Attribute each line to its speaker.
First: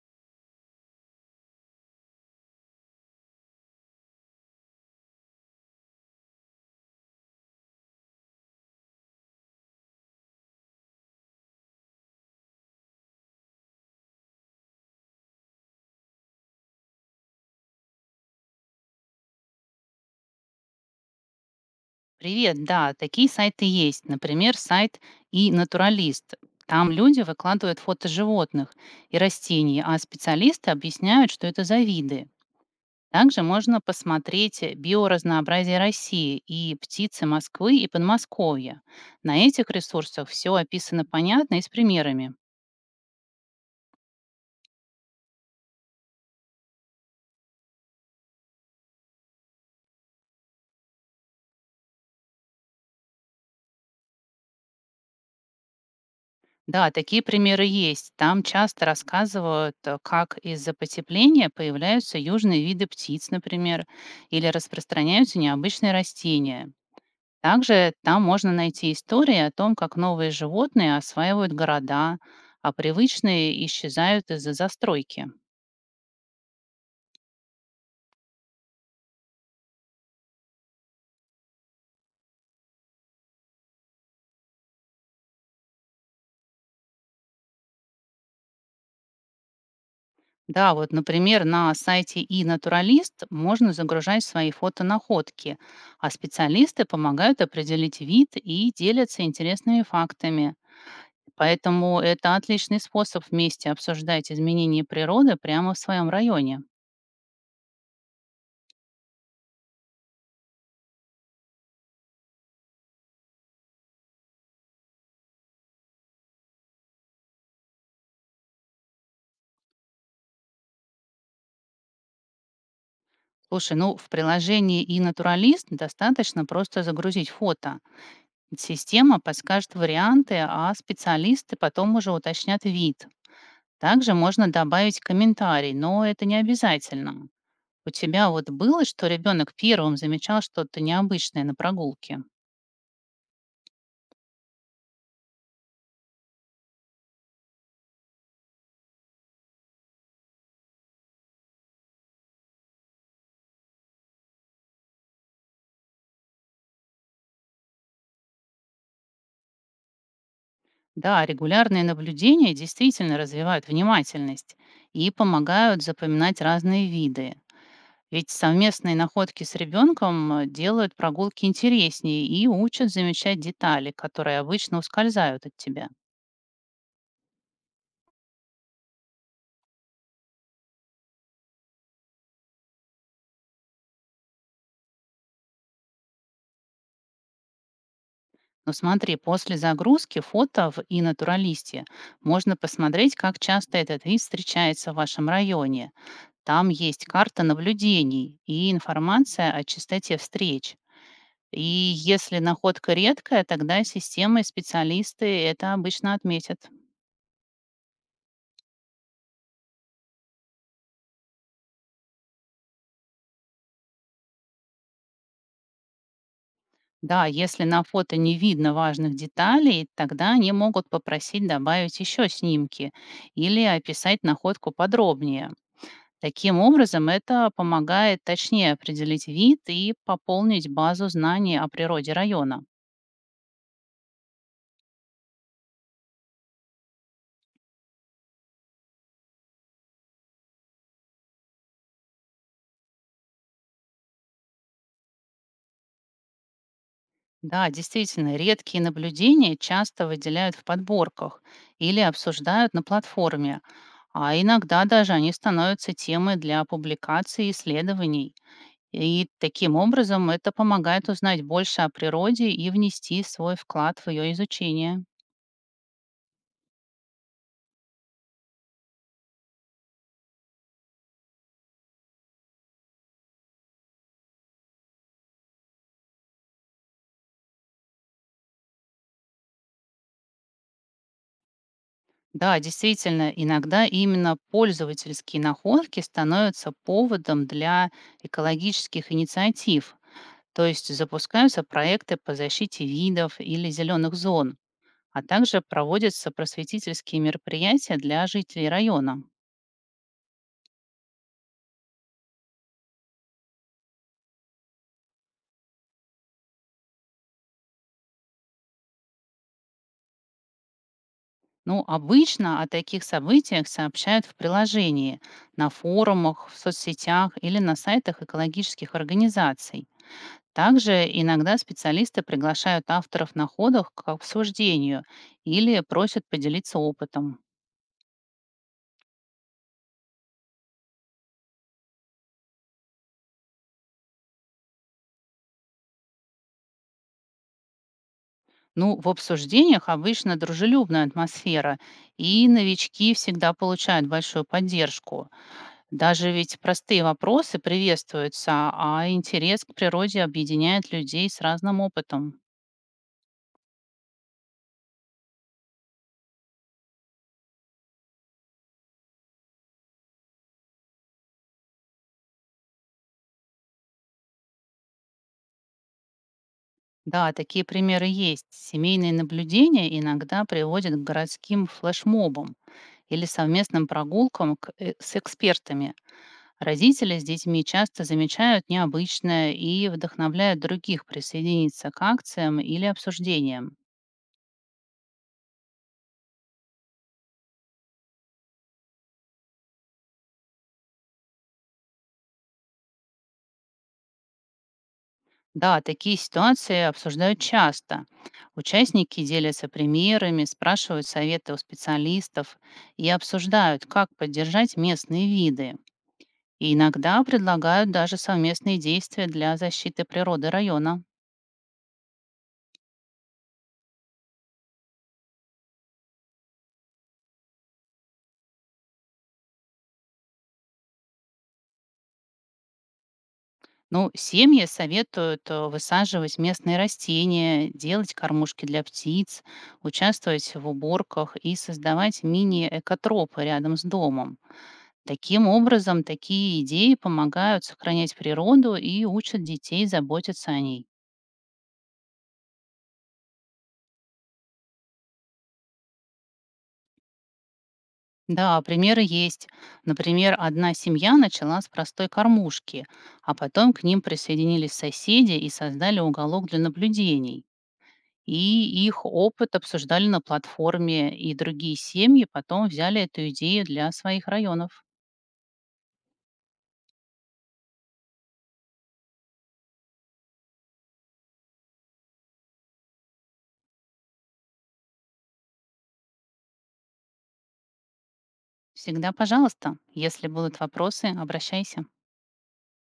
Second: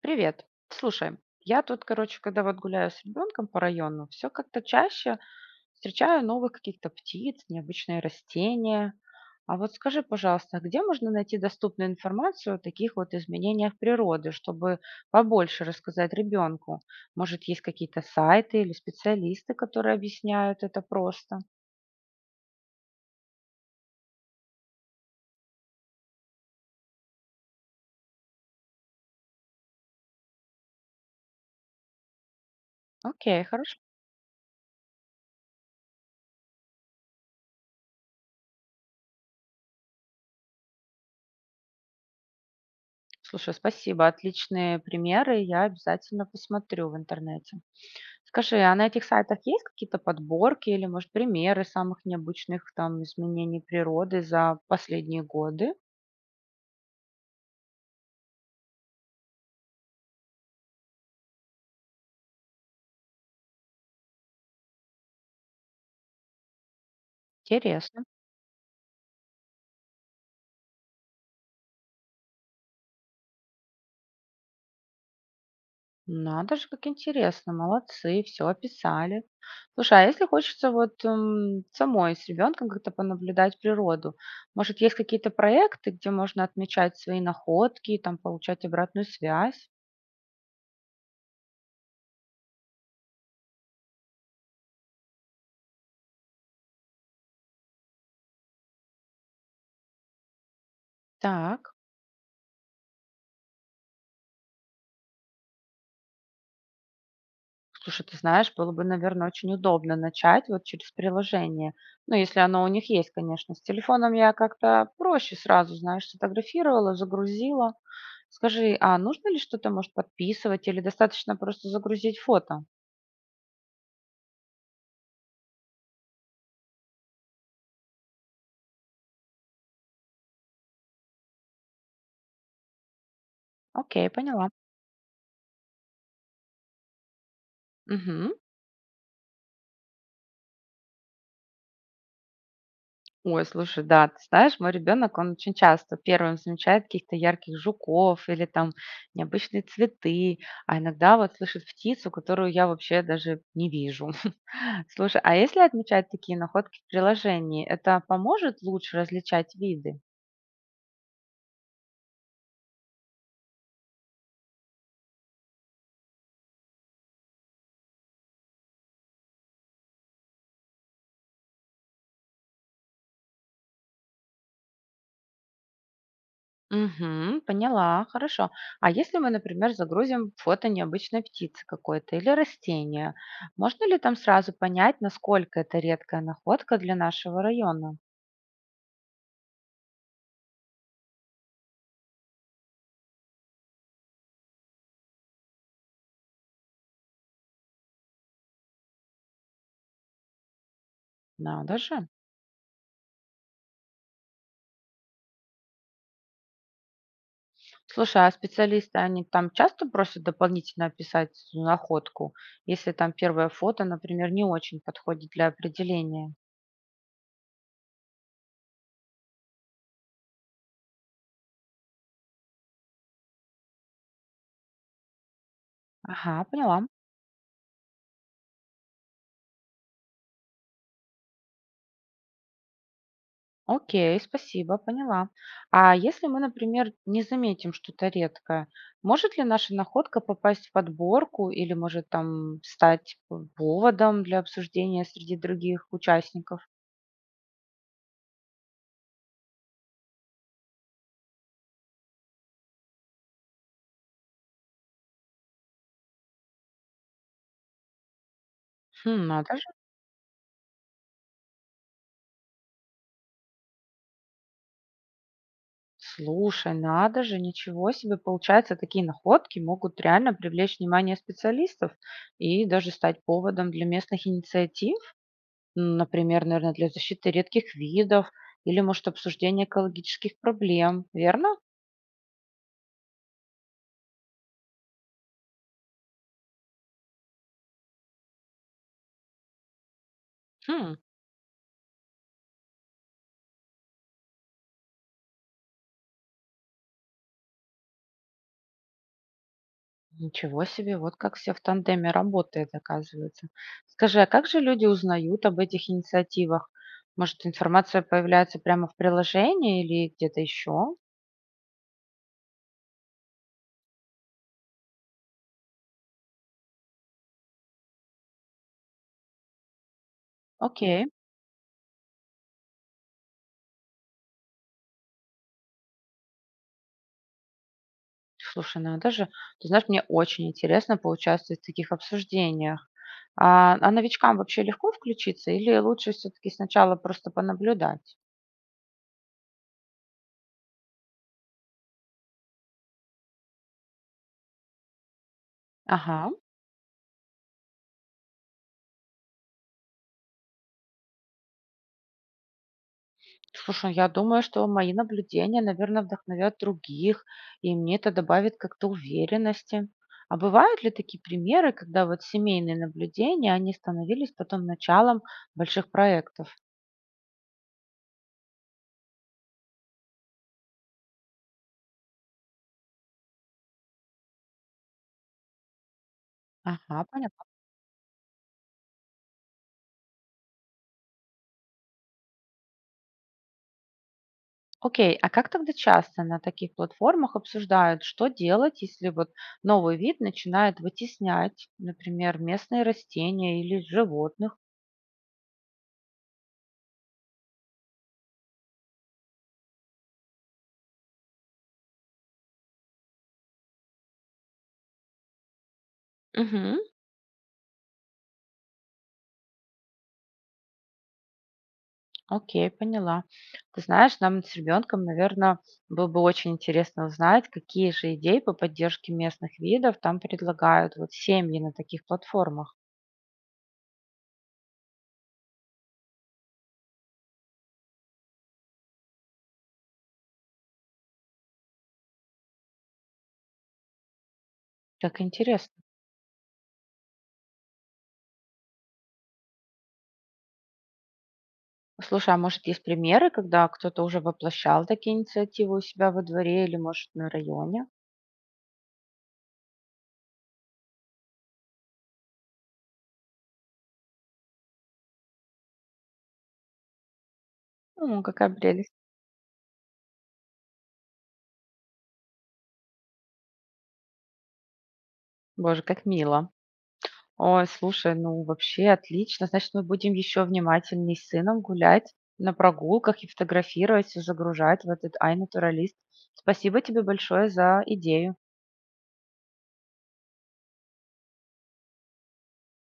Speaker 1: Привет. Слушай, я тут, короче, когда вот гуляю с ребенком по району, все как-то чаще встречаю новых каких-то птиц, необычные растения. А вот скажи, пожалуйста, где можно найти доступную информацию о таких вот изменениях природы, чтобы побольше рассказать ребенку? Может, есть какие-то сайты или специалисты, которые объясняют это просто?
Speaker 2: Привет, да, такие сайты есть. Например, сайт и натуралист. Там люди выкладывают фото животных и растений, а специалисты объясняют, что это за виды. Также
Speaker 1: Окей, хорошо.
Speaker 2: можно посмотреть биоразнообразие России и птицы Москвы и Подмосковья. На этих ресурсах все описано понятно и с примерами.
Speaker 1: Слушай, спасибо. Отличные примеры. Я обязательно посмотрю в интернете. Скажи, а на этих сайтах есть какие-то подборки или, может, примеры самых необычных там изменений природы за последние годы?
Speaker 2: Да, такие примеры есть. Там часто рассказывают, как из-за потепления появляются южные виды птиц, например, или распространяются необычные растения. Также
Speaker 1: Интересно.
Speaker 2: там можно найти истории о том, как новые животные осваивают города, а привычные исчезают из-за застройки.
Speaker 1: Надо же, как интересно, молодцы, все описали. Слушай, а если хочется вот самой с ребенком как-то понаблюдать природу, может, есть какие-то проекты, где можно отмечать свои находки, там получать обратную связь?
Speaker 2: Да, вот, например, на сайте и натуралист можно загружать свои фотонаходки, а специалисты помогают определить вид и делятся интересными фактами.
Speaker 1: Так.
Speaker 2: Поэтому это отличный способ вместе обсуждать изменения природы прямо в своем районе.
Speaker 1: Слушай, ты знаешь, было бы, наверное, очень удобно начать вот через приложение. Ну, если оно у них есть, конечно. С телефоном я как-то проще сразу, знаешь, сфотографировала, загрузила. Скажи, а нужно ли что-то, может, подписывать или достаточно просто загрузить фото?
Speaker 2: Слушай, ну в приложении и натуралист достаточно просто загрузить фото, система подскажет варианты, а специалисты потом уже уточнят вид.
Speaker 1: Окей,
Speaker 2: Также
Speaker 1: поняла.
Speaker 2: можно добавить комментарий, но это не обязательно. У тебя
Speaker 1: Мгм.
Speaker 2: вот было, что ребенок первым замечал что-то необычное на прогулке?
Speaker 1: Ой, слушай, да, ты знаешь, мой ребенок, он очень часто первым замечает каких-то ярких жуков или там необычные цветы, а иногда вот слышит птицу, которую я вообще даже не вижу. Слушай, а если отмечать такие находки в приложении, это поможет лучше различать виды?
Speaker 2: Да, регулярные наблюдения действительно развивают внимательность и помогают запоминать разные виды. Ведь совместные находки с ребенком делают прогулки интереснее и учат замечать детали, которые обычно ускользают от тебя.
Speaker 1: Угу, поняла, хорошо. А если мы, например, загрузим фото необычной птицы какой-то или растения, можно ли там сразу понять, насколько это редкая находка для нашего района?
Speaker 2: Но смотри, после загрузки фото в и натуралисте можно посмотреть, как часто этот вид встречается в вашем районе. Там есть карта наблюдений и информация о частоте встреч. И
Speaker 1: Надо же.
Speaker 2: если находка редкая, тогда система и специалисты это обычно отметят.
Speaker 1: Слушай, а специалисты, они там часто просят дополнительно описать находку, если там первое фото, например, не очень подходит для определения?
Speaker 2: Да, если на фото не видно важных деталей, тогда они могут попросить добавить еще снимки или описать находку подробнее.
Speaker 1: Ага,
Speaker 2: Таким
Speaker 1: поняла.
Speaker 2: образом, это помогает точнее определить вид и пополнить базу знаний о природе района.
Speaker 1: Окей, спасибо, поняла. А если мы, например, не заметим что-то редкое, может ли наша находка попасть в подборку или может там стать поводом для обсуждения среди других участников?
Speaker 2: Да, действительно, редкие наблюдения часто выделяют в подборках или обсуждают на платформе, а иногда даже они становятся темой для публикаций и исследований.
Speaker 1: Хм,
Speaker 2: И
Speaker 1: надо же.
Speaker 2: таким образом это помогает узнать больше о природе и внести свой вклад в ее изучение.
Speaker 1: Слушай, надо же, ничего себе. Получается, такие находки могут реально привлечь внимание специалистов и даже стать поводом для местных инициатив, например, наверное, для защиты редких видов или, может, обсуждения экологических проблем, верно?
Speaker 2: Да, действительно, иногда именно пользовательские находки становятся поводом для экологических инициатив, то есть
Speaker 1: Хм.
Speaker 2: запускаются проекты по защите видов или зеленых зон, а также проводятся просветительские мероприятия для жителей района.
Speaker 1: Ничего себе, вот как все в тандеме работает, оказывается. Скажи, а как же люди узнают об этих инициативах? Может, информация появляется прямо в приложении или где-то еще?
Speaker 2: Ну, обычно о таких событиях сообщают в приложении, на форумах, в соцсетях или на сайтах экологических организаций.
Speaker 1: Окей.
Speaker 2: Также иногда специалисты приглашают авторов находок к обсуждению или просят поделиться опытом.
Speaker 1: Слушай, надо же. Ты знаешь, мне очень интересно поучаствовать в таких обсуждениях. А новичкам вообще легко включиться или лучше все-таки сначала просто понаблюдать?
Speaker 2: Ну, в обсуждениях обычно дружелюбная атмосфера, и новички всегда получают большую поддержку.
Speaker 1: Ага.
Speaker 2: Даже ведь простые вопросы приветствуются, а интерес к природе объединяет людей с разным опытом.
Speaker 1: Слушай, я думаю, что мои наблюдения, наверное, вдохновят других, и мне это добавит как-то уверенности. А бывают ли такие примеры, когда вот семейные наблюдения, они становились потом началом больших проектов?
Speaker 2: Да, такие примеры есть. Семейные наблюдения иногда приводят к городским флешмобам или совместным прогулкам с экспертами.
Speaker 1: Ага,
Speaker 2: Родители с
Speaker 1: понятно.
Speaker 2: детьми часто замечают необычное и вдохновляют других присоединиться к акциям или обсуждениям.
Speaker 1: Окей, а как тогда часто на таких платформах обсуждают, что делать, если вот новый вид начинает вытеснять, например, местные растения или животных?
Speaker 2: Да, такие ситуации обсуждают часто. Участники делятся примерами, спрашивают советы у специалистов и обсуждают, как поддержать местные виды. И
Speaker 1: Мгм.
Speaker 2: иногда предлагают даже совместные действия для защиты природы района.
Speaker 1: Окей, поняла. Ты знаешь, нам с ребенком, наверное, было бы очень интересно узнать, какие же идеи по поддержке местных видов там предлагают вот семьи на таких платформах.
Speaker 2: Ну, семьи советуют высаживать местные растения, делать кормушки для птиц, участвовать в уборках и создавать мини-экотропы рядом с домом.
Speaker 1: Так
Speaker 2: Таким
Speaker 1: интересно.
Speaker 2: образом, такие идеи помогают сохранять природу и учат детей заботиться о ней.
Speaker 1: Слушай, а может есть примеры, когда кто-то уже воплощал такие инициативы у себя во дворе или, может, на районе?
Speaker 2: Да, примеры есть. Например, одна семья начала с простой кормушки, а потом к ним присоединились соседи и создали уголок для наблюдений.
Speaker 1: Ну,
Speaker 2: И
Speaker 1: какая прелесть.
Speaker 2: их опыт обсуждали на платформе, и другие семьи потом взяли эту идею для своих районов.
Speaker 1: Боже, как мило. Ой, слушай, ну вообще отлично. Значит, мы будем еще внимательнее с сыном гулять на прогулках и фотографировать, и загружать в этот iNaturalist. Спасибо тебе большое за идею.
Speaker 2: Всегда, пожалуйста, если будут вопросы, обращайся.